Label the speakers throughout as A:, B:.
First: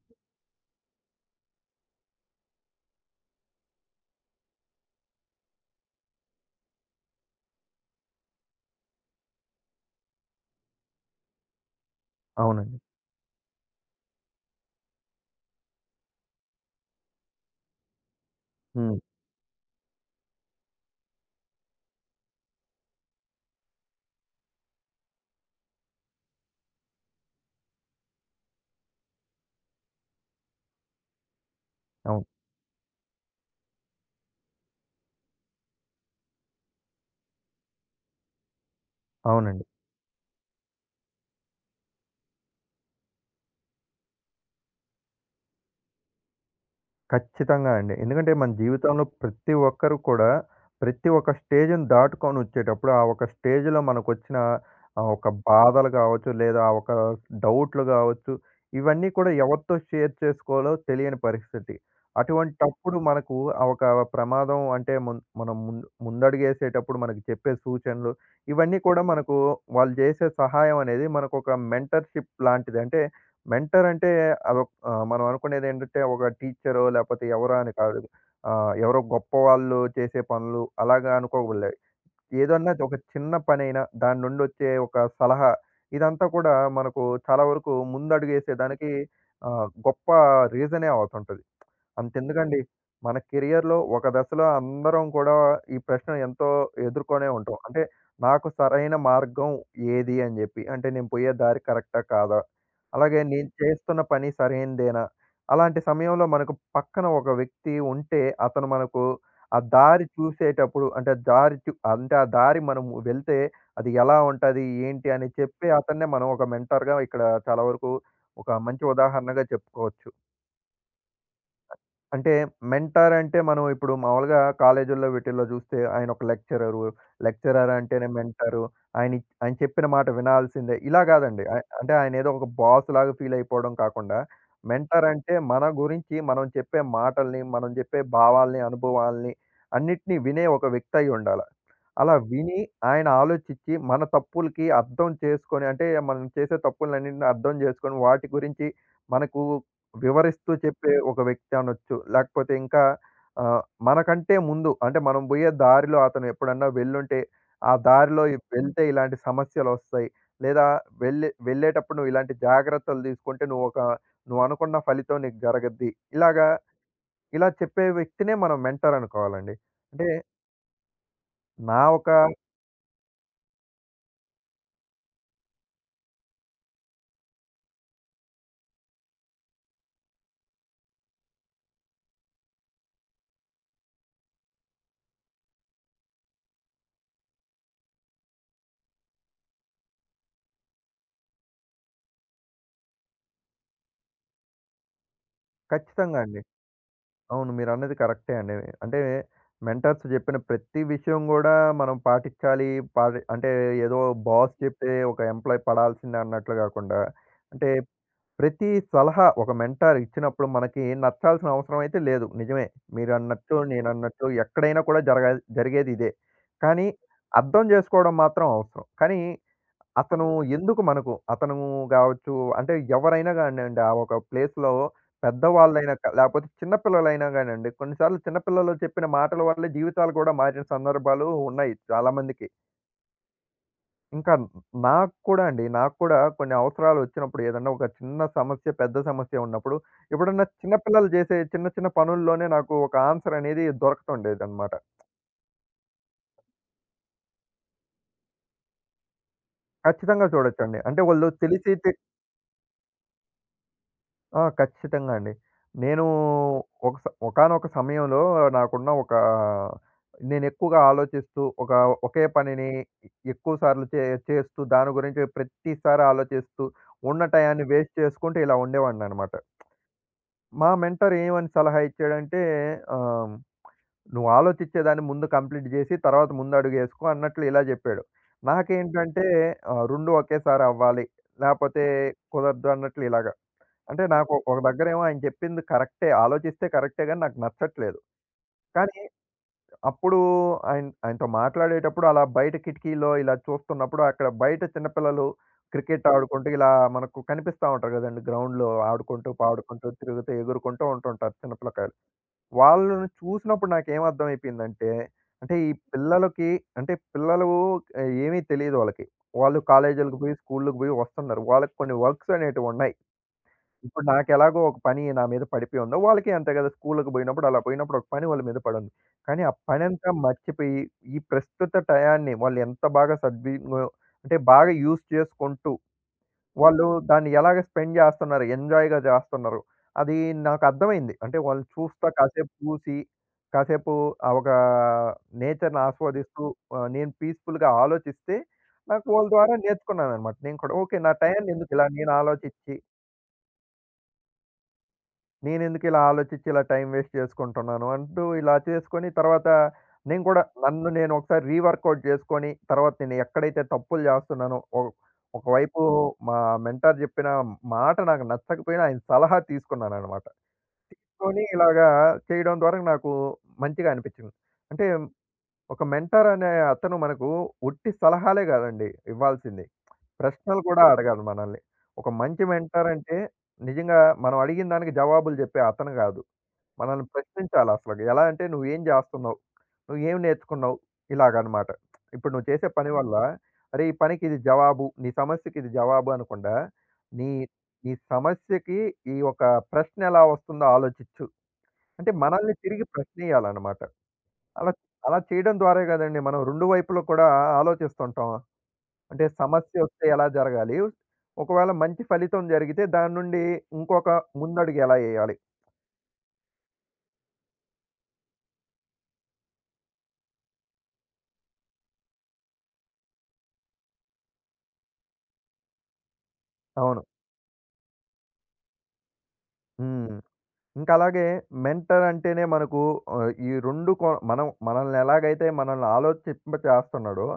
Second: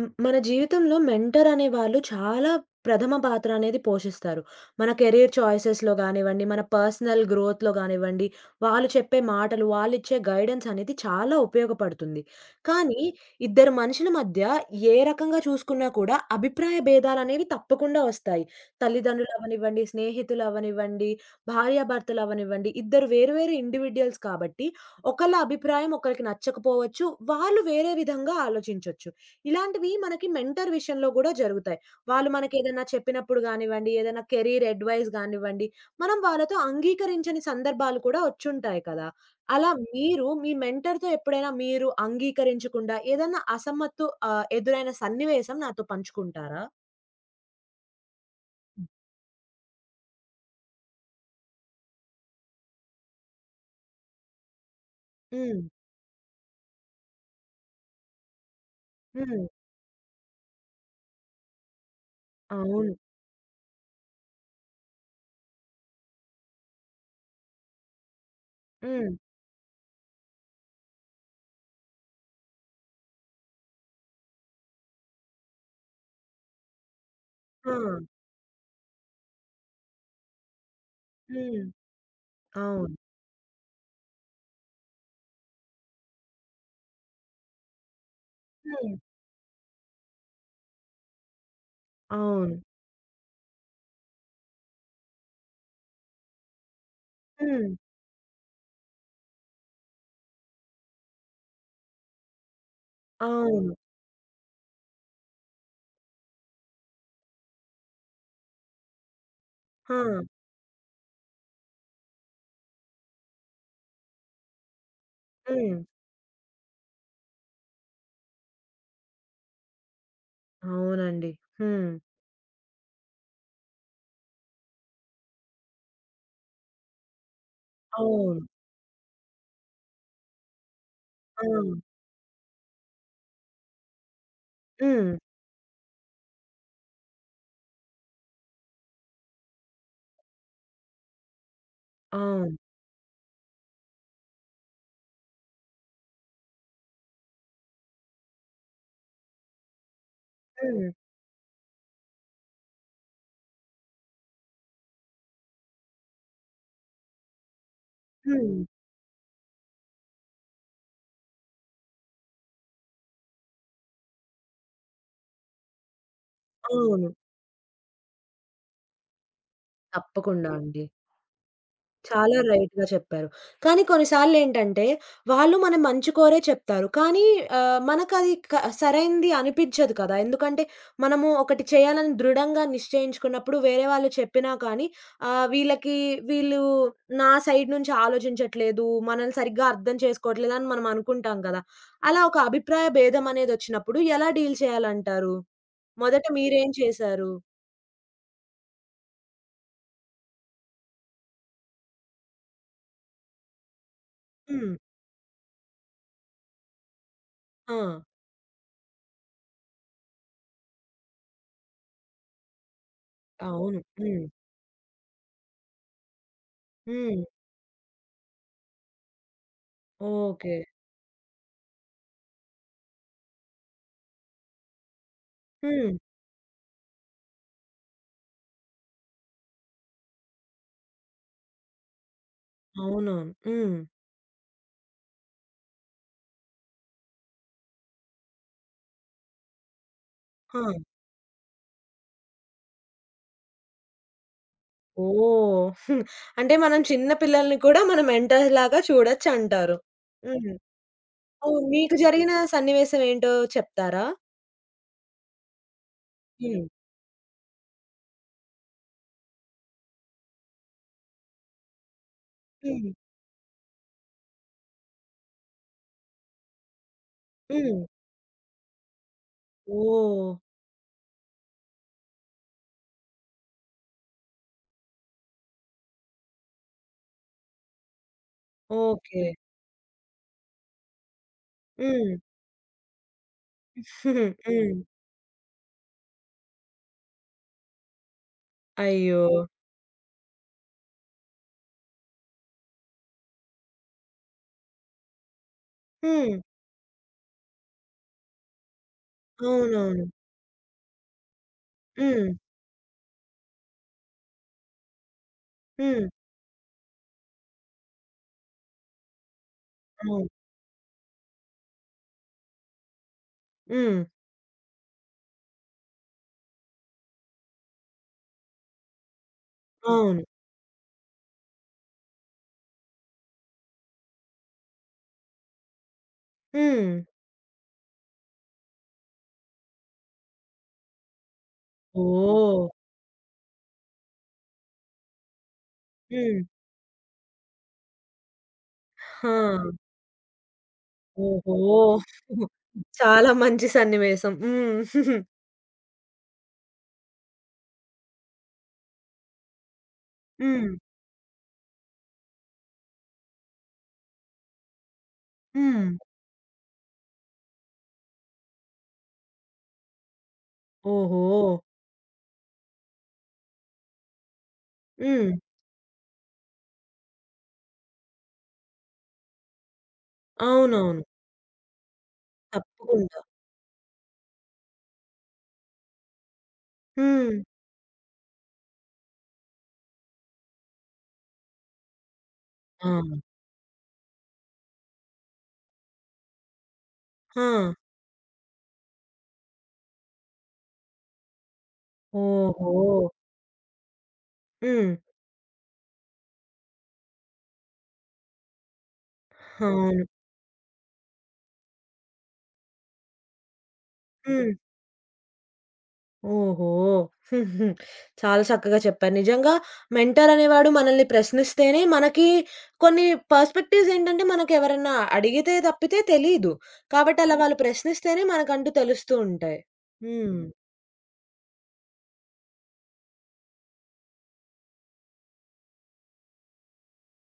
A: మన జీవితంలో మెంటర్ అనేవాళ్ళు చాలా ప్రథమ పాత్ర అనేది పోషిస్తారు. మన కెరియర్ చాయిసెస్‌లో గానివ్వండి, మన పర్సనల్ గ్రోత్‌లో గానివ్వండి, వాళ్ళు చెప్పే మాటలు, వాళ్ళిచ్చే గైడెన్స్ అనేది చాలా ఉపయోగపడుతుంది.
B: అవునండి.
A: కానీ ఇద్దరు మనుషుల మధ్య ఏ రకంగా చూసుకున్నా కూడా అభిప్రాయ భేదాలనేవి తప్పకుండా వస్తాయి.
B: హ్మ్.
A: తల్లిదండ్రులవ్వనివ్వండి, స్నేహితులవ్వనివ్వండి, భార్యాభర్తలవ్వనివ్వండి, ఇద్దరు వేరు వేరు ఇండివిడ్యుయల్స్ కాబట్టి ఒకళ్ళ అభిప్రాయం ఒకళ్ళకి నచ్చకపోవచ్చు. వాళ్ళు వేరే విధంగా ఆలోచించొచ్చు. ఇలాంటివి మనకి మెంటర్ విషయంలో గూడా జరుగుతాయి.
B: అవును.
A: వాళ్ళు మనకేదన్నా చెప్పినప్పుడు గానివ్వండి, ఏదైనా కెరీర్ అడ్వైస్ గానివ్వండి, మనం వాళ్ళతో అంగీకరించని సందర్భాలు కూడా వచ్చుంటాయి కదా!
B: అవునండి.
A: అలా మీరు మీ మెంటర్‌తో ఎప్పుడైనా మీరు అంగీకరించకుండా ఏదన్నా అసమ్మత్తు ఎదురైన సన్నివేశం నాతో పంచుకుంటారా?
B: ఖచ్చితంగా అండి. ఎందుకంటే మన జీవితంలో ప్రతి ఒక్కరు కూడా ప్రతి ఒక్క స్టేజ్‌ని దాటుకొనొచ్చేటప్పుడు ఆ ఒక స్టేజ్‌లో మనకొచ్చిన ఆ ఒక
A: హ్మ్.
B: బాధలు కావచ్చు, లేదా ఆ ఒక డౌట్‌లు కావచ్చు, ఇవన్నీ కూడా
A: హ్మ్.
B: ఎవరితో షేర్ చేసుకోవాలో తెలియని పరిస్థితి.
A: అవును.
B: అటువంటప్పుడు మనకు ఆ ఒక ప్రమాదం అంటే మనం ముందు ముందడుగేసేటప్పుడు మనకు చెప్పే సూచనలు ఇవన్నీ కూడా
A: హ్మ్.
B: మనకు వాళ్ళు చేసే సహాయం అనేది మనకొక మెంటర్‌షిప్ లాంటిది. అంటే మెంటర్ అంటే అదొక మనం అనుకునేదేంటంటే ఒక టీచరో లేపోతే ఎవరో
A: ఆ!
B: అని కాదు. ఎవరో గొప్పవాళ్ళు చేసే పనులు అలాగా
A: హ్మ్.
B: అనుకోగూడదు. ఏదన్నా
A: అవును.
B: ఒక చిన్న పనైనా దాని నుండొచ్చే ఒక సలహా ఇదంతా కూడా మనకు చాలా వరకు ముందడుగేసేదానికి
A: హ్మ్.
B: గొప్ప రీజనే అవుతుంటది.
A: అవును.
B: అంతెందుకండి. మన కెరియర్‌లో ఒక దశలో అందరం కూడా ఈ ప్రశ్న ఎంతో ఎదుర్కొనే ఉంటాం.
A: హ్మ్.
B: అంటే నాకు సరైన మార్గం ఏది అని జెప్పి. అంటే నేను పోయే దారి కరెక్టా? కాదా? అలాగే నేను
A: అవును.
B: చేస్తున్న పని సరైనదేనా? అలాంటి సమయంలో మనకు పక్కన ఒక వ్యక్తి ఉంటే అతను మనకు ఆ
A: ఆ!
B: దారి చూసేటప్పుడు అంటే దారి చు అంటే ఆ దారి మనం వెళ్తే అది ఎలా ఉంటది? ఏంటి? అని చెప్పి
A: హ్మ్.
B: అతన్నే మనం ఒక మెంటర్‌గా ఇక్కడ చాలా వరకు ఒక మంచి ఉదాహరణగా చెప్పుకోవచ్చు.
A: అవునండి. హ్మ్.
B: అంటే మెంటార్ అంటే మనం ఇప్పుడు మామూలుగా కాలేజీల్లో వీటిల్లో చూస్తే ఆయన ఒక లెక్చరరు. లెక్చరర్ అంటేనే
A: అవును.
B: మెంటరు. ఆయన చెప్పిన మాట వినాల్సిందే. ఇలా కాదండి.
A: ఆ!
B: అంటే ఆయన ఏదో ఒక బాస్ లాగా ఫీల్ అయిపోవడం కాకుండా మెంటార్
A: హ్మ్.
B: అంటే మన గురించి మనం చెప్పే మాటల్ని, మనం చెప్పే భావాల్ని, అనుభవాల్ని అన్నిటిని వినే ఒక వ్యక్తి అయి ఉండాల. అలా
A: అవును.
B: విని, ఆయన ఆలోచిచ్చి, మన తప్పులకి అర్థం చేసుకొని అంటే, మనం చేసే తప్పులన్నిటిని అర్థం చేసుకొని, వాటి గురించి మనకు వివరిస్తూ
A: హ్మ్.
B: చెప్పే ఒక వ్యక్తి అనొచ్చు. లేకపోతే ఇంకా మనకంటే ముందు అంటే, మనం బోయే దారిలో అతను ఎప్పుడన్నా వెళ్ళుంటే, ఆ దారిలో
A: హ్మ్.
B: వెళ్తే ఇలాంటి సమస్యలొస్తాయి. లేదా వెళ్ళేటప్పుడు నువ్వు ఇలాంటి జాగ్రత్తలు తీసుకుంటే, నువ్వు అనుకున్న ఫలితం నీకు జరగద్ది. ఇలాగా
A: అవును.
B: ఇలా చెప్పే వ్యక్తినే మనం మెంటర్ అనుకోవాలండి. అంటే,
A: తప్పకుండా అండి.
B: నా ఒక
A: చాలా రైట్‌గా చెప్పారు. కానీ కొన్నిసార్లేంటంటే, వాళ్ళు మన మంచి కోరే చెప్తారు. కానీ మనకది సరైంది అనిపిచ్చదు కదా! ఎందుకంటే, మనము ఒకటి చేయాలని దృఢంగా నిశ్చయించుకున్నప్పుడు వేరే వాళ్ళు చెప్పినా కానీ ఆహ్, వీళ్ళకి వీళ్ళు నా సైడ్ నుంచి ఆలోచించట్లేదు, మనల్ని సరిగ్గా అర్థం చేసుకోవట్లేదు అని మనం అనుకుంటాం కదా! అలా ఒక అభిప్రాయ భేదం అనేదొచ్చినప్పుడు ఎలా డీల్ చేయాలంటారు?
B: ఖచ్చితంగా
A: మొదట
B: అండి.
A: మీరేం చేశారు?
B: అవును. మీరన్నది కరెక్టే అండి. అంటే మెంటర్స్ జెప్పిన ప్రతి విషయం గూడా మనం పాటిచ్చాలి. పాటి అంటే ఏదో బాస్
A: హ్మ్.
B: చెప్తే ఒక ఎంప్లాయీ పడాల్సిందే అన్నట్లు గాకుండా, అంటే
A: ఆ!
B: ప్రతి సలహా ఒక మెంటార్ ఇచ్చినప్పుడు మనకి నచ్చాల్సిన అవసరం అయితే లేదు. నిజమే. మీరన్నట్టు,
A: అవును.
B: నేనన్నట్టు
A: హ్మ్.
B: ఎక్కడైనా కూడా జరగాలి జరిగేది ఇదే. కానీ
A: హ్మ్.
B: అర్థం జేసుకోవడం మాత్రం అవసరం. కానీ అతను
A: ఓకే.
B: ఎందుకు మనకు అతను గావచ్చు అంటే ఎవరైనా కానియండి ఆ ఒక ప్లేస్‌లో
A: హ్మ్.
B: పెద్దవాళ్ళైనా క లేకపోతే చిన్న పిల్లలైనా కానియండి, కొన్నిసార్లు చిన్న పిల్లలు చెప్పిన మాటల వల్లే జీవితాలు కూడా మారిన సందర్భాలు ఉన్నాయి చాలామందికి.
A: అవునవును. హ్మ్.
B: ఇంకా నాకు కూడా అండి. నాకు కూడా కొన్ని అవసరాలు వచ్చినప్పుడు ఏదన్నా ఒక చిన్న సమస్య, పెద్ద సమస్య ఉన్నప్పుడు ఎప్పుడన్నా చిన్న
A: ఆ!
B: పిల్లలు చేసే చిన్న చిన్న పనుల్లోనే నాకు ఒక ఆన్సర్ అనేది దొరకతుండేదన్నమాట.
A: ఓహ్! అంటే మనం చిన్న పిల్లల్ని కూడా మన మెంటర్‌లాగా చూడొచ్చంటారు.
B: ఖచ్చితంగా
A: హ్మ్.
B: చూడొచ్చండి. అంటే వాళ్ళు
A: ఓహ్!
B: తెలిసి తె
A: మీకు జరిగిన సన్నివేశం ఏంటో చెప్తారా?
B: ఆ! ఖచ్చితంగా అండి. నేను
A: హ్మ్.
B: ఒక స ఒకానొక సమయంలో నాకున్న ఒక నేనెక్కువగా ఆలోచిస్తూ, ఒక ఒకే పనిని
A: హ్మ్.
B: ఎక్కువ సార్లు చేస్తూ, దాని గురించి ప్రతిసారి ఆలోచిస్తూ, ఉన్న టయాన్ని
A: హ్మ్.
B: వేస్ట్ చేసుకుంటూ ఇలా ఉండేవాడిననమాట.
A: ఓహ్!
B: మా మెంటర్ ఏమని సలహా ఇచ్చాడంటే ఆహ్, "నువ్వు ఆలోచిచ్చేదాన్ని ముందు కంప్లీట్ జేసి, తర్వాత ముందడుగేసుకో" అన్నట్లు ఇలా జెప్పాడు.
A: ఓకే.
B: నాకేంటంటే 2 ఒకేసారి అవ్వాలి, లేపోతే
A: హ్మ్.
B: కుదరదు అన్నట్లు ఇలాగ. అంటే నాకు ఒక
A: హ్మ్.
B: దగ్గరేమో ఆయన చెప్పింది కరెక్టే. ఆలోచిస్తే కరెక్టే గాని నాకు నచ్చట్లేదు. కానీ
A: అయ్యో!
B: అప్పుడు ఆయన ఆయనతో మాట్లాడేటప్పుడు అలా బయట కిటికీలో ఇలా చూస్తున్నప్పుడు అక్కడ బయట చిన్న పిల్లలు క్రికెట్
A: హ్మ్.
B: ఆడుకుంటూ ఇలా మనకు కనిపిస్తా ఉంటారు గదండీ! గ్రౌండ్‌లో ఆడుకుంటూ, పాడుకుంటూ,
A: అవునవును.
B: తిరుగుతూ, ఎగురుకుంటూ ఉంటుంటారు చిన్న పిల్లకాయలు.
A: హ్మ్.
B: వాళ్ళని చూసినప్పుడు నాకేమర్థమైపోయిందంటే, అంటే ఈ
A: హ్మ్.
B: పిల్లలకి అంటే పిల్లలు ఏమీ తెలీదు వాళ్ళకి. వాళ్ళు కాలేజీలకు
A: అవును.
B: పోయి, స్కూలుకు పోయి వస్తున్నారు. వాళ్ళకి కొన్ని వర్క్స్ అనేటివున్నాయి.
A: హ్మ్.
B: ఇప్పుడు నాకెలాగో ఒక పని నా మీద పడిపోయి ఉందో, వాళ్ళకి అంతే కదా! స్కూలుకి పోయినప్పుడు అలా పోయినప్పుడు ఒక పని వాళ్ళ మీద పడుంది. కానీ ఆ పనంతా
A: అవును.
B: మర్చిపోయి, ఈ ప్రస్తుత టయాన్ని వాళ్ళు ఎంత బాగా సద్వి వ అంటే బాగా యూజ్ చేసుకుంటూ, వాళ్ళు
A: హ్మ్.
B: దాన్ని ఎలాగ స్పెండ్ చేస్తున్నారు, ఎంజాయ్‌గా చేస్తున్నారు. అది నాకు అర్థమైంది. అంటే వాళ్ళు చూస్తా కాసేపు
A: ఓహ్!
B: చూసి, కాసేపు ఆ ఒక నేచర్‌ని
A: హ్మ్.
B: ఆస్వాదిస్తూ నేను పీస్‌ఫుల్‌గా ఆలోచిస్తే, నాకు వాళ్ళ ద్వారా
A: ఆ!
B: నేర్చుకున్నాననమాట. నేను కూడా ఓకే. నా టయాన్ని ఎందుకు
A: ఓహో!
B: ఇలా నేను ఆలోచించి
A: చాలా మంచి సన్నివేశం. హ్మ్.
B: నేనెందుకు ఇలా ఆలోచిచ్చి ఇలా టైం వేస్ట్ చేసుకుంటున్నాను అంటూ ఇలా చేసుకొని తర్వాత నేను కూడా
A: హ్మ్.
B: నన్ను నేను ఒకసారి రీవర్కౌట్ చేసుకొని తర్వాత నేను ఎక్కడైతే తప్పులు చేస్తున్నానో ఒకవైపు
A: హ్మ్.
B: మా మెంటార్ చెప్పిన మాట నాకు నచ్చకపోయినా ఆయన సలహా తీసుకున్నాననమాట.
A: ఓహో!
B: కొని ఇలాగా చేయడం ద్వారా నాకు మంచిగా అనిపించింది. అంటే
A: హ్మ్.
B: ఒక మెంటార్ అనే అతను మనకు ఉట్టి సలహాలే కాదండి ఇవ్వాల్సింది. ప్రశ్నలు కూడా
A: అవునవును.
B: అడగాలి మనల్ని. ఒక మంచి మెంటార్ అంటే
A: తప్పకుండా.
B: నిజంగా మనం అడిగిన దానికి జవాబులు చెప్పే అతను కాదు. మనల్ని
A: హ్మ్.
B: ప్రశ్నించాలి అసలకి. ఎలా అంటే "నువ్వేం జేస్తున్నావు? నువ్వేం నేర్చుకున్నావు?" ఇలాగనమాట. ఇప్పుడు నువ్వు చేసే
A: ఆ!
B: పని వల్ల, అరే! ఈ పనికి ఇది జవాబు, నీ సమస్యకి ఇది జవాబు అనకుండా, నీ
A: ఆ!
B: నీ సమస్యకి ఈ ఒక ప్రశ్న ఎలా వస్తుందో ఆలోచిచ్చు. అంటే మనల్ని
A: ఓహో!
B: తిరిగి ప్రశ్నియ్యాలనమాట. అలా
A: హ్మ్.
B: అలా చేయడం ద్వారా గదండీ మనం 2 వైపులు కూడా ఆలోచిస్తుంటాం. అంటే సమస్య
A: అవును.
B: వస్తే ఎలా జరగాలి? ఒకవేళ మంచి ఫలితం జరిగితే దాని నుండి ఇంకొక
A: హ్మ్.
B: ముందడుగు ఎలా ఎయ్యాలి?
A: ఓహో! చాలా చక్కగా చెప్పారు. నిజంగా మెంటర్ అనేవాడు మనల్ని ప్రశ్నిస్తేనే మనకి కొన్ని పర్స్పెక్టివ్స్ ఏంటంటే మనకెవరన్నా అడిగితే తప్పితే తెలీదు.
B: అవును.
A: కాబట్టి అలా వాళ్ళు ప్రశ్నిస్తేనే మనకంటూ తెలుస్తూ ఉంటాయి.
B: హ్మ్.
A: హ్మ్.
B: ఇంకలాగే మెంటర్ అంటేనే మనకు ఈ 2 కో మనం మనల్ని ఎలాగైతే మనల్ని ఆలోచింపచేస్తున్నాడో,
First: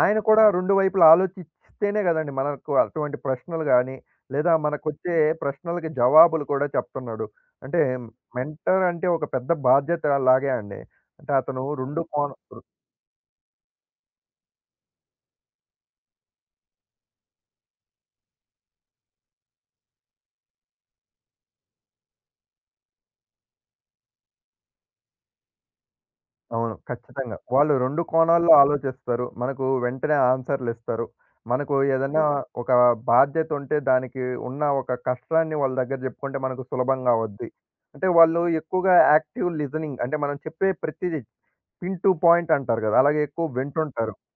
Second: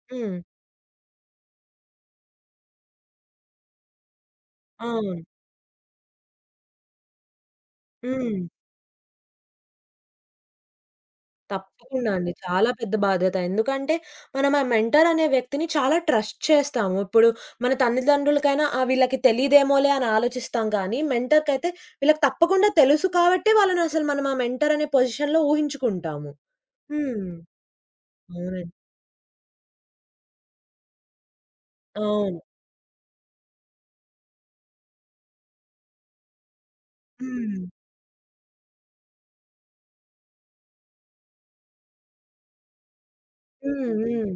B: ఆయన
A: హ్మ్.
B: కూడా 2 వైపులా ఆలోచిస్తేనే గదండీ మనకు అటువంటి ప్రశ్నలు గాని, లేదా మనకొచ్చే
A: అవును.
B: ప్రశ్నలకి జవాబులు కూడా చెప్తున్నాడు. అంటే
A: హ్మ్.
B: మెంటర్ అంటే ఒక పెద్ద బాధ్యత లాగే అండి. అంటే అతను 2
A: తప్పకుండా
B: కోణ
A: అండి. చాలా పెద్ద బాధ్యత. ఎందుకంటే, మనం ఆ మెంటర్ అనే వ్యక్తిని చాలా ట్రస్ట్ చేస్తాము. ఇప్పుడు మన తల్లిదండ్రులకైనా ఆ! వీళ్ళకి తెలీదేమోలే అని ఆలోచిస్తాం గానీ, మెంటర్‌కైతే వీళ్ళకి తప్పకుండా తెలుసు కాబట్టి, వాళ్ళనసలు మనం ఆ మెంటర్ అనే పొజిషన్‌లో ఊహించుకుంటాము.
B: అవును.
A: హ్మ్.
B: ఖచ్చితంగా. వాళ్ళు 2 కోణాల్లో
A: అవునండి.
B: ఆలోచిస్తారు. మనకు వెంటనే ఆన్సర్‌లిస్తారు. మనకు ఏదన్నా
A: అవును.
B: హ్మ్. ఒక బాధ్యత ఉంటే దానికి ఉన్న ఒక కష్టాన్ని వాళ్ళ దగ్గర జెప్పుకుంటే మనకు సులభంగా అవుద్ది.
A: హ్మ్.
B: అంటే వాళ్ళు ఎక్కువగా యాక్టివ్ లిజనింగ్ అంటే మనం చెప్పే ప్రతిది పిన్ టు పాయింట్ అంటారు గదా! అలాగే ఎక్కువ
A: హ్మ్.
B: వింటుంటారు.
A: హ్మ్.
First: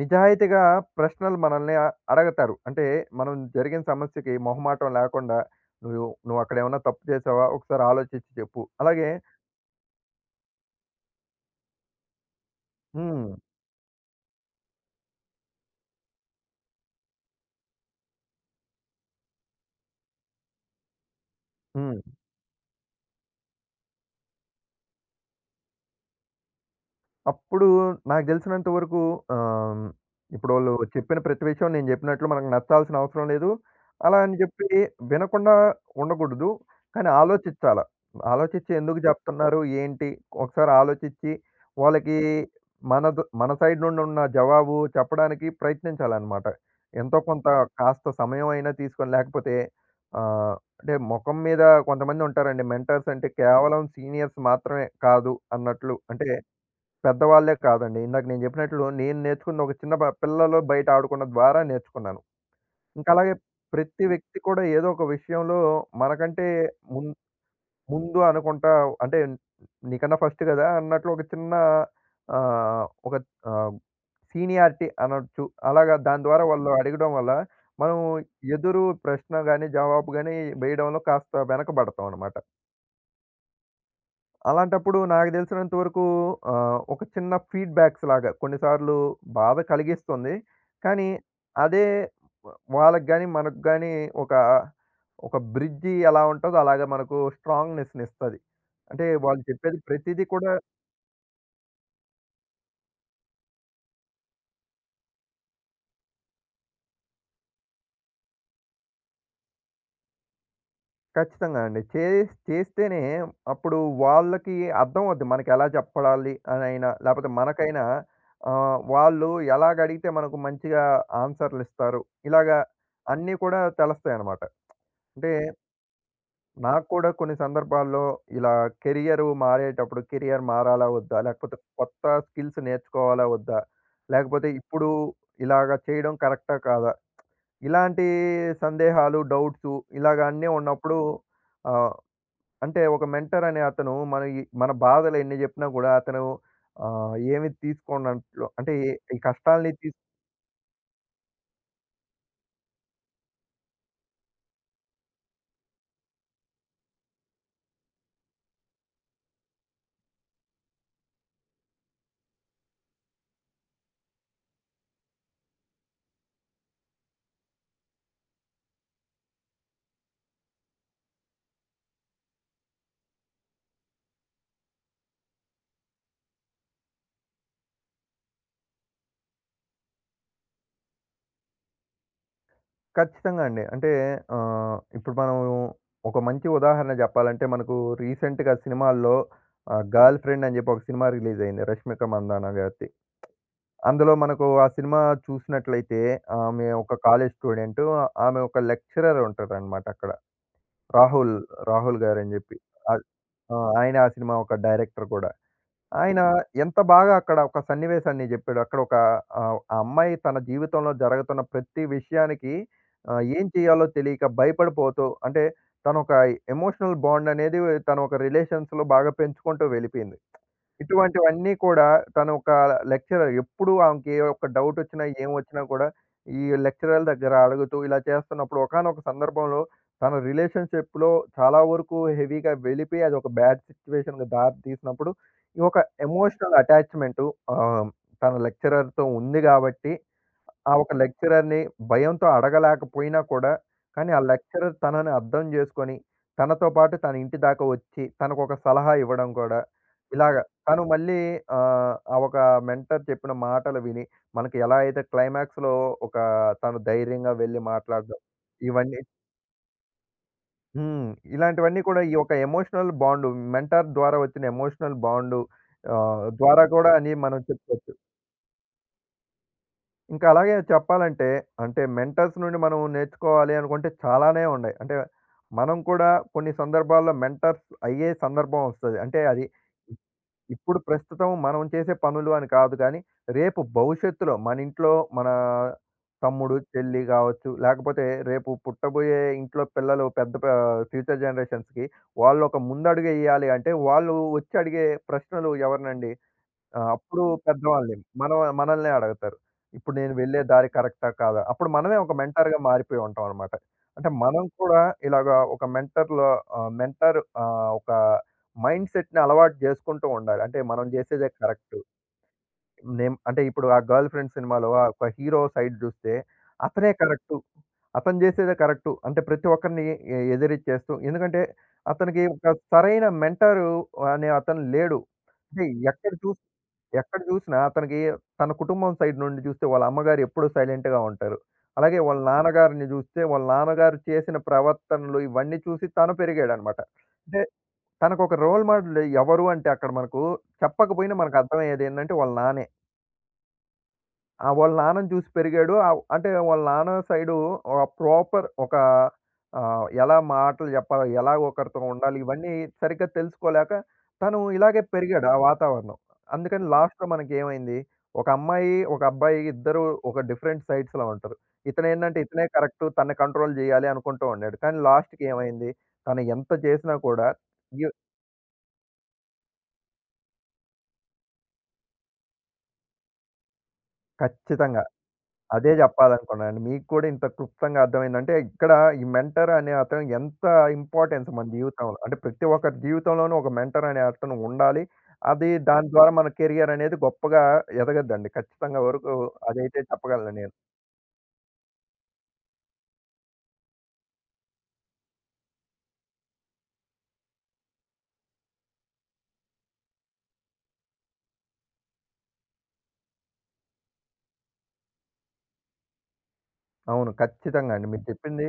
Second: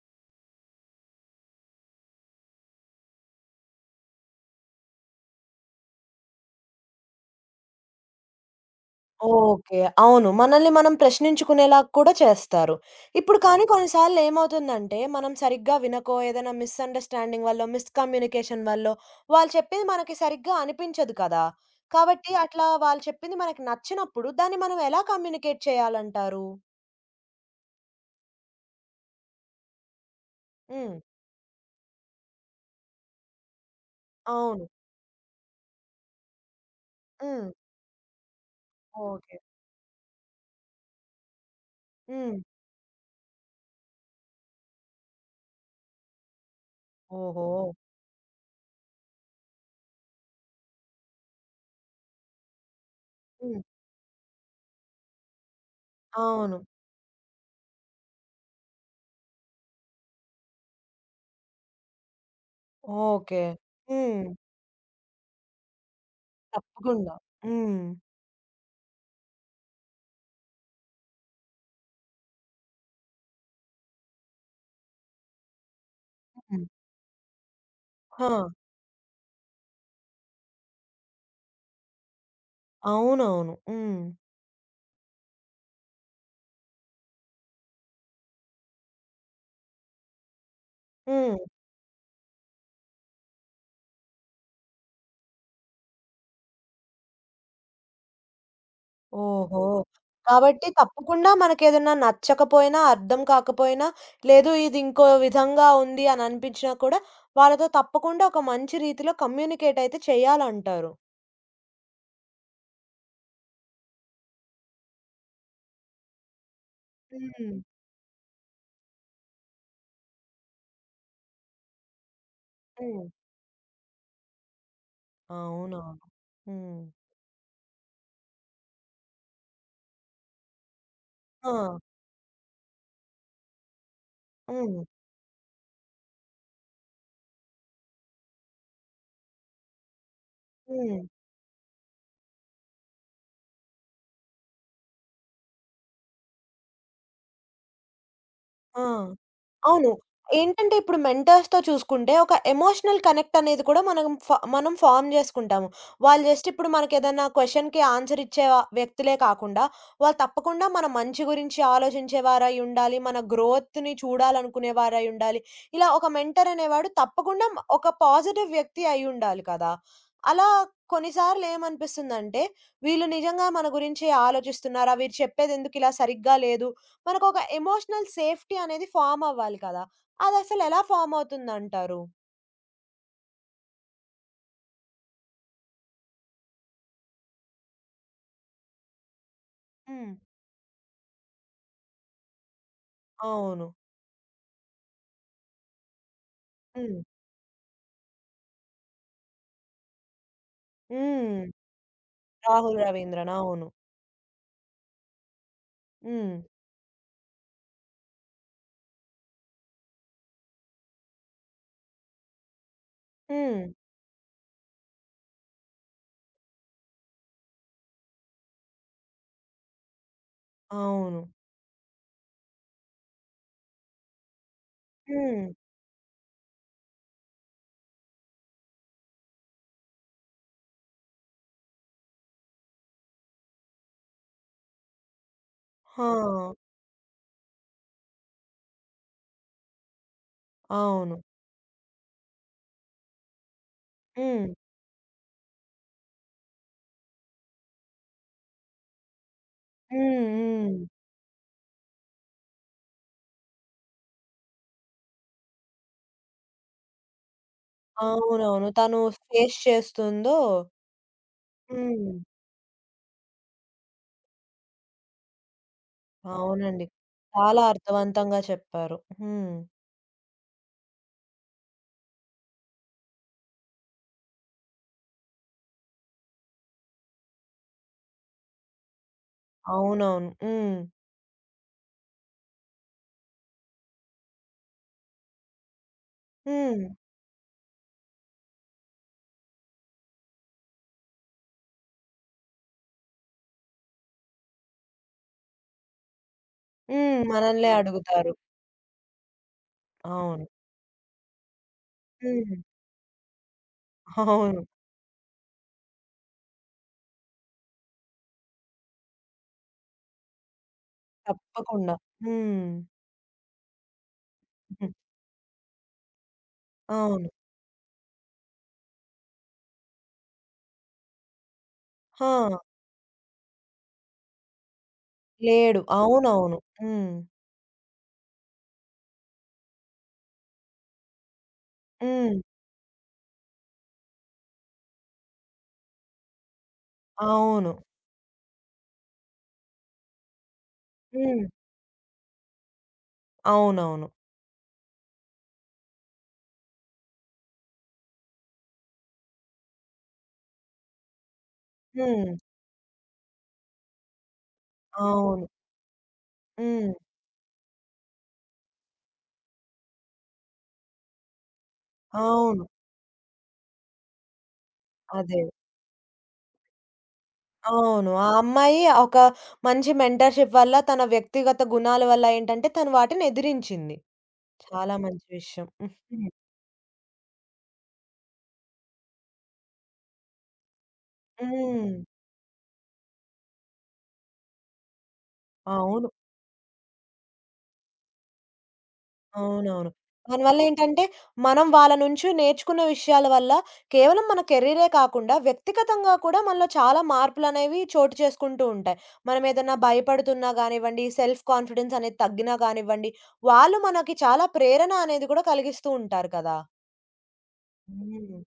B: నిజాయితీగా ప్రశ్నలు మనల్ని అ అడగతారు. అంటే మనం జరిగిన సమస్యకి మొహమాటం లేకుండా "నువ్వు నువ్వక్కడేమన్నా తప్పు చేశావా? ఒకసారి ఆలోచించి చెప్పు." అలాగే
A: ఓకే. అవును. మనల్ని మనం ప్రశ్నించుకునేలా కూడా చేస్తారు.
B: హ్మ్.
A: ఇప్పుడు కానీ కొన్నిసార్లు ఏమవుతుందంటే, మనం సరిగ్గా వినకో, ఏదైనా మిస్‌అండర్‌స్టాండింగ్ వల్లో, మిస్‌కమ్యూనికేషన్ వల్లో, వాళ్ళు చెప్పింది మనకి సరిగ్గా అనిపించదు కదా!
B: హ్మ్.
A: కాబట్టి అట్లా వాళ్ళు చెప్పింది మనకి నచ్చినప్పుడు, దాన్ని మనం ఎలా కమ్యూనికేట్ చేయాలంటారు?
B: అప్పుడు నాకు దెలిసినంత వరకు ఆహ్, ఇప్పుడోళ్ళు
A: హ్మ్.
B: చెప్పిన ప్రతి విషయం నేను జెప్పినట్లు మనకు నచ్చాల్సిన అవసరం లేదు. అలా అని
A: అవును.
B: జెప్పి వినకుండా ఉండకూడదు. కానీ
A: హ్మ్.
B: ఆలోచించాల. ఆలోచించి ఎందుకు
A: ఓకే.
B: జెప్తున్నారు? ఏంటి? ఒకసారి ఆలోచించి వాళ్ళకి
A: హ్మ్.
B: మన సైడ్ నుండి ఉన్న జవాబు చెప్పడానికి ప్రయత్నించాలన్నమాట. ఎంతో
A: ఓహో!
B: కొంత కాస్త సమయం అయినా తీసుకొని లేకపోతే ఆహ్, అంటే మొఖం మీద కొంతమంది ఉంటారండి. మెంటర్స్ అంటే
A: హ్మ్.
B: కేవలం సీనియర్స్ మాత్రమే కాదు అన్నట్లు. అంటే
A: అవును.
B: పెద్దవాళ్ళే కాదండి. ఇందాక నేను జెప్పినట్లు నేను నేర్చుకుంది ఒక చిన్న పిల్లలు బయట ఆడుకున్న ద్వారా నేర్చుకున్నాను. ఇంకా అలాగే
A: ఓకే.
B: ప్రతి
A: హ్మ్.
B: వ్యక్తి కూడా ఏదో ఒక విషయంలో మనకంటే ముం
A: తప్పకుండా. హ్మ్.
B: ముందు అనుకుంటా అంటే నీకన్నా ఫస్ట్ గదా! అన్నట్లు ఒక చిన్న ఒక ఆహ్, సీనియారిటీ అనొచ్చు. అలాగా దాని ద్వారా
A: హ్మ్.
B: వాళ్ళు అడగడం వల్ల మనం
A: ఆ!
B: ఎదురు ప్రశ్న గాని, జవాబు గాని వేయడంలో కాస్త వెనకబడతాం అనమాట.
A: అవునవును. హ్మ్.
B: అలాంటప్పుడు నాకు తెలిసినంత వరకు ఒక చిన్న ఫీడ్‌బ్యాక్స్ లాగా కొన్నిసార్లు బాధ కలిగిస్తుంది. కానీ
A: హ్మ్.
B: అదే వ వాళ్ళకి గాని, మనకు గాని ఒక, ఒక బ్రిడ్జి ఎలా ఉంటదో అలాగా మనకు స్ట్రాంగ్‌నెస్‌నిస్తది. అంటే వాళ్ళు
A: ఓహో!
B: చెప్పేది ప్రతిది కూడా
A: కాబట్టి తప్పకుండా మనకేదన్నా నచ్చకపోయినా, అర్థం కాకపోయినా, లేదు ఇది ఇంకో విధంగా ఉంది అని అనిపించినా కూడా వాళ్ళతో తప్పకుండా ఒక మంచి రీతిలో కమ్యూనికేట్ అయితే చేయాలంటారు.
B: ఖచ్చితంగా అండి. చేస్తేనే అప్పుడు వాళ్ళకి అర్థమవుద్ది. మనకెలా చెప్పడాలి అనైనా లేపోతే
A: హ్మ్.
B: మనకైనా వాళ్ళు ఎలాగడిగితే మనకు మంచిగా ఆన్సర్‌లిస్తారు. ఇలాగా
A: హ్మ్.
B: అన్నీ కూడా తెలుస్తాయన్నమాట. అంటే
A: అవునవును. హ్మ్.
B: నాకు కూడా కొన్ని సందర్భాల్లో ఇలా కెరియర్ మారేటప్పుడు కెరియర్ మారాలా వద్దా? లేకపోతే
A: ఆ!
B: కొత్త స్కిల్స్ నేర్చుకోవాలా వద్దా? లేకపోతే
A: హ్మ్.
B: ఇప్పుడు ఇలాగ చేయడం కరెక్టా కాదా? ఇలాంటి సందేహాలు, డౌట్సు ఇలాగ అన్నీ ఉన్నప్పుడు
A: హ్మ్.
B: ఆహ్, అంటే ఒక మెంటర్ అనే అతను మన ఈ మన బాధలు ఎన్ని జెప్పినా గూడా అతను ఏమి తీసుకోనట్లు అంటే
A: ఆ!
B: ఈ ఈ కష్టాల్ని
A: అవును.
B: తీస్
A: ఏంటంటే ఇప్పుడు మెంటర్స్‌తో చూసుకుంటే ఒక ఎమోషనల్ కనెక్ట్ అనేది కూడా మనం ఫార్మ్ చేసుకుంటాము. వాళ్ళు జస్ట్ ఇప్పుడు మనకేదన్నా క్వెషన్‌కి ఆన్సర్ ఇచ్చే వ్యక్తులే కాకుండా, వాళ్ళు తప్పకుండా మన మంచి గురించి ఆలోచించేవారై ఉండాలి. మన గ్రోత్‌ని చూడాలనుకునేవారై ఉండాలి. ఇలా ఒక మెంటర్ అనేవాడు తప్పకుండా ఒక పాజిటివ్ వ్యక్తి అయి ఉండాలి కదా! అలా కొన్నిసార్లు ఏమనిపిస్తుందంటే, వీళ్ళు నిజంగా మన గురించి ఆలోచిస్తున్నారా? వీరు చెప్పేదెందుకిలా సరిగ్గా లేదు? మనకొక ఎమోషనల్ సేఫ్టీ అనేది ఫార్మ్ అవ్వాలి కదా! అదసలెలా ఫార్మ్ అవుతుందంటారు?
B: ఖచ్చితంగా అండి. అంటే ఇప్పుడు మనం ఒక మంచి ఉదాహరణ జెప్పాలంటే మనకు రీసెంట్‌గా సినిమాల్లో
A: హ్మ్.
B: 'గర్ల్ ఫ్రెండ్' అని జెప్పి ఒక సినిమా రిలీజ్ అయింది. 'రష్మిక మందాన' గారిది.
A: అవును.
B: అందులో మనకు ఆ సినిమా చూసినట్లయితే ఆమె ఒక
A: హ్మ్.
B: College student. ఆమె ఒక లెక్చరర్ ఉంటారనమాట అక్కడ. రాహుల్,
A: హ్మ్.
B: రాహుల్ గారని జెప్పి.
A: రాహుల్
B: అద్
A: రవీంద్రన్.
B: ఆ! ఆ,
A: అవును.
B: ఆయన ఆ సినిమా ఒక డైరెక్టర్ గూడా. ఆయన
A: హ్మ్.
B: ఎంత బాగా అక్కడ ఒక సన్నివేశాన్ని జెప్పాడు. అక్కడ ఒక ఆ అమ్మాయి తన జీవితంలో జరుగుతున్న ప్రతి విషయానికి ఏం
A: హ్మ్.
B: చేయాలో తెలియక భయపడిపోతూ అంటే తను ఒక ఎమోషనల్ బాండ్ అనేది తను ఒక రిలేషన్స్‌లో బాగా పెంచుకుంటూ వెళ్ళిపోయింది.
A: అవును.
B: ఇటువంటివన్నీ కూడా తను ఒక లెక్చరర్. ఎప్పుడు ఆమెకి ఏ ఒక్క డౌటొచ్చినా,
A: హ్మ్.
B: ఏమొచ్చినా కూడా ఈ లెక్చరర్ల దగ్గర అడుగుతూ ఇలా చేస్తున్నప్పుడు ఒకానొక సందర్భంలో తన రిలేషన్‌షిప్‌లో చాలా వరకు హెవీగా వెళ్ళిపోయి అదొక బ్యాడ్ సిట్యుయేషన్‌కి దారి తీసినప్పుడు, ఈ ఒక
A: ఆ!
B: ఎమోషనల్ అటాచ్‌మెంటు ఆహ్, తన లెక్చరర్‌తో ఉంది గాబట్టి ఆ ఒక
A: అవును.
B: లెక్చరర్‌ని భయంతో అడగలేకపోయినా కూడా, కానీ ఆ
A: హ్మ్.
B: లెక్చరర్ తనని అర్థం చేసుకొని, తనతో పాటు తన ఇంటి దాకా వచ్చి, తనకొక సలహా ఇవ్వడం కూడా,
A: హ్మ్.
B: ఇలాగ
A: హ్మ్.
B: తను మళ్ళీ ఆ ఒక మెంటర్ చెప్పిన మాటలు విని, మనకి ఎలా అయితే క్లైమాక్స్‌లో ఒక తను ధైర్యంగా వెళ్లి మాట్లాడడం,
A: అవునవును. తను
B: ఇవన్నీ
A: ఫేస్ చేస్తుందో
B: హ్మ్. ఇలాంటివన్నీ కూడా
A: హ్మ్.
B: ఈ యొక్క ఎమోషనల్ బాండు మెంటర్ ద్వారా వచ్చిన ఎమోషనల్ బాండు ద్వారా
A: అవునండి.
B: కూడా అని మనం
A: చాలా
B: చెప్పుకోవచ్చు.
A: అర్థవంతంగా చెప్పారు. హ్మ్.
B: ఇంకా అలాగే చెప్పాలంటే, అంటే మెంటర్స్ నుండి మనం నేర్చుకోవాలి అనుకుంటే చాలానే ఉన్నాయి. అంటే మనం కూడా కొన్ని సందర్భాల్లో మెంటర్స్ అయ్యే సందర్భం వస్తది. అంటే అది ఇ-
A: అవునవును. హ్మ్.
B: ఇప్పుడు ప్రస్తుతం మనం చేసే పనులు అని కాదు కానీ, రేపు భవిష్యత్తులో మన ఇంట్లో మన తమ్ముడు,
A: హ్మ్.
B: చెల్లి కావచ్చు, లేకపోతే రేపు పుట్టబోయే ఇంట్లో పిల్లలు పెద్ద ప ఫ్యూచర్ జనరేషన్స్‌కి వాళ్ళు ఒక ముందడుగు ఎయ్యాలి అంటే, వాళ్ళు వచ్చి అడిగే ప్రశ్నలు ఎవరినండి? ఆ!
A: హ్మ్.
B: అప్పుడు
A: మనల్నే
B: పెద్దవాళ్ళే.
A: అడుగుతారు.
B: మనం మనల్నే అడుగుతారు. ఇప్పుడు నేను వెళ్ళే
A: అవును.
B: దారి కరెక్టా? కాదా? అప్పుడు మనమే ఒక
A: హ్మ్.
B: మెంటర్‌గా మారిపోయి ఉంటాం అన్నమాట. అంటే మనం
A: అవును.
B: కూడా ఇలాగా ఒక మెంటర్‌లో ఒక మైండ్‌సెట్‌ని అలవాటు చేసుకుంటూ ఉండాలి. అంటే మనం చేసేదే కరెక్టు.
A: తప్పకుండా. హ్మ్.
B: నేమ్ అంటే ఇప్పుడు ఆ 'గర్ల్ ఫ్రెండ్' సినిమాలో ఆ
A: హ్మ్.
B: ఒక హీరో సైడ్ చూస్తే అతనే
A: అవును.
B: కరెక్టు. అతను చేసేదే కరెక్టు. అంటే ప్రతి ఒక్కరిని ఎదిరిచ్చేస్తూ ఎందుకంటే అతనికి
A: ఆ!
B: ఒక సరైన మెంటరు అనే అతను లేడు. అంటే
A: లేడు.
B: ఎక్కడ చూసినా
A: అవునవును. హ్మ్.
B: ఎక్కడ జూసినా అతనికి తన కుటుంబం సైడ్ నుండి జూస్తే వాళ్ళ అమ్మగారు ఎప్పుడూ సైలెంట్‌గా ఉంటారు. అలాగే వాళ్ళ
A: హ్మ్.
B: నాన్నగారిని జూస్తే వాళ్ళ నాన్నగారు చేసిన ప్రవర్తనలు ఇవన్నీ చూసి తను పెరిగాడనమాట. అంటే
A: అవును.
B: తనకొక రోల్ మోడల్ ఎవరు అంటే అక్కడ మనకు చెప్పకపోయినా మనకు
A: హ్మ్.
B: అర్థమయ్యేదేందంటే వాళ్ళ నాన్నే.
A: అవునవును.
B: ఆ! వాళ్ళ నాన్నని చూసి పెరిగాడు. ఆవ్ అంటే వాళ్ళ నాన్న సైడు ఒక ప్రాపర్ ఒక ఎలా మాటలు చెప్పాలి? ఎలా ఒకరితో ఉండాలి?
A: హ్మ్.
B: ఇవన్నీ సరిగ్గా తెలుసుకోలేక తను ఇలాగే పెరిగాడు ఆ
A: అవును.
B: వాతావరణం. అందుకని
A: హ్మ్.
B: లాస్ట్‌లో మనకేమైంది? ఒక అమ్మాయి, ఒక అబ్బాయి ఇద్దరు ఒక డిఫరెంట్ సైడ్స్‌లో ఉంటారు. ఇతనేంటంటే ఇతనే
A: అవును.
B: కరెక్ట్. తనని కంట్రోల్ చేయాలి అనుకుంటూ ఉండాడు. కానీ లాస్ట్‌కి
A: అదే.
B: ఏమైంది? తను ఎంత చేసినా కూడా యు
A: అవును. ఆ అమ్మాయి ఒక మంచి మెంటర్‌షిప్ వల్ల, తన వ్యక్తిగత గుణాల వల్ల ఏంటంటే, తను వాటిని ఎదిరించింది.
B: ఖచ్చితంగా.
A: చాలా మంచి విషయం.
B: అదే
A: హ్మ్.
B: జెప్పాలనుకున్నానండి. మీకు కూడా ఇంత క్లుప్తంగా అర్థమైందంటే, ఇక్కడ ఈ మెంటర్ అనే అతను ఎంత ఇంపార్టెన్స్ మన
A: హ్మ్.
B: జీవితంలో. అంటే ప్రతి ఒక్కరి జీవితంలోనూ ఒక మెంటర్ అనే అతను ఉండాలి. అది దాని
A: అవును.
B: ద్వారా మన కెరియర్ అనేది గొప్పగా ఎదగద్దండి. ఖచ్చితంగా వరకు అదైతే
A: అవునవును.
B: చెప్పగలను నేను.
A: దానివల్లేంటంటే, మనం వాళ్ళ నుంచి నేర్చుకున్న విషయాల వల్ల కేవలం మన కెరీరే కాకుండా, వ్యక్తిగతంగా కూడా మనలో చాలా మార్పులనేవి చోటు చేసుకుంటూ ఉంటాయి. మనమేదన్నా భయపడుతున్నా గానివ్వండి, సెల్ఫ్ కాన్ఫిడెన్స్ అనేది తగ్గినా గానివ్వండి, వాళ్ళు మనకి చాలా ప్రేరణ అనేది కూడా కలిగిస్తూ ఉంటారు కదా!
B: అవును. ఖచ్చితంగా అండి. మీరు
A: హ్మ్.
B: చెప్పింది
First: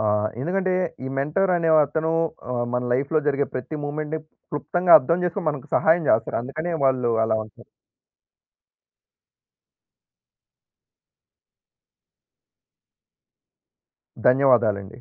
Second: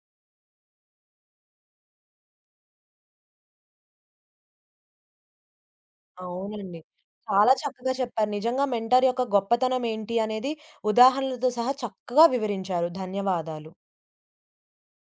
B: ఎందుకంటే ఈ మెంటర్ అనే అతను మన లైఫ్‌లో జరిగే ప్రతి మూమెంట్‌ని క్లుప్తంగా అర్థం చేసుకొని మనకు సహాయం జేస్తారు. అందుకనే
A: అవునండి.
B: వాళ్ళు అలా
A: చాలా
B: ఉంటారు.
A: చక్కగా చెప్పారు. నిజంగా మెంటర్ యొక్క గొప్పతనం ఏంటి అనేది ఉదాహరణలతో సహా చక్కగా వివరించారు. ధన్యవాదాలు.
B: ధన్యవాదాలండి.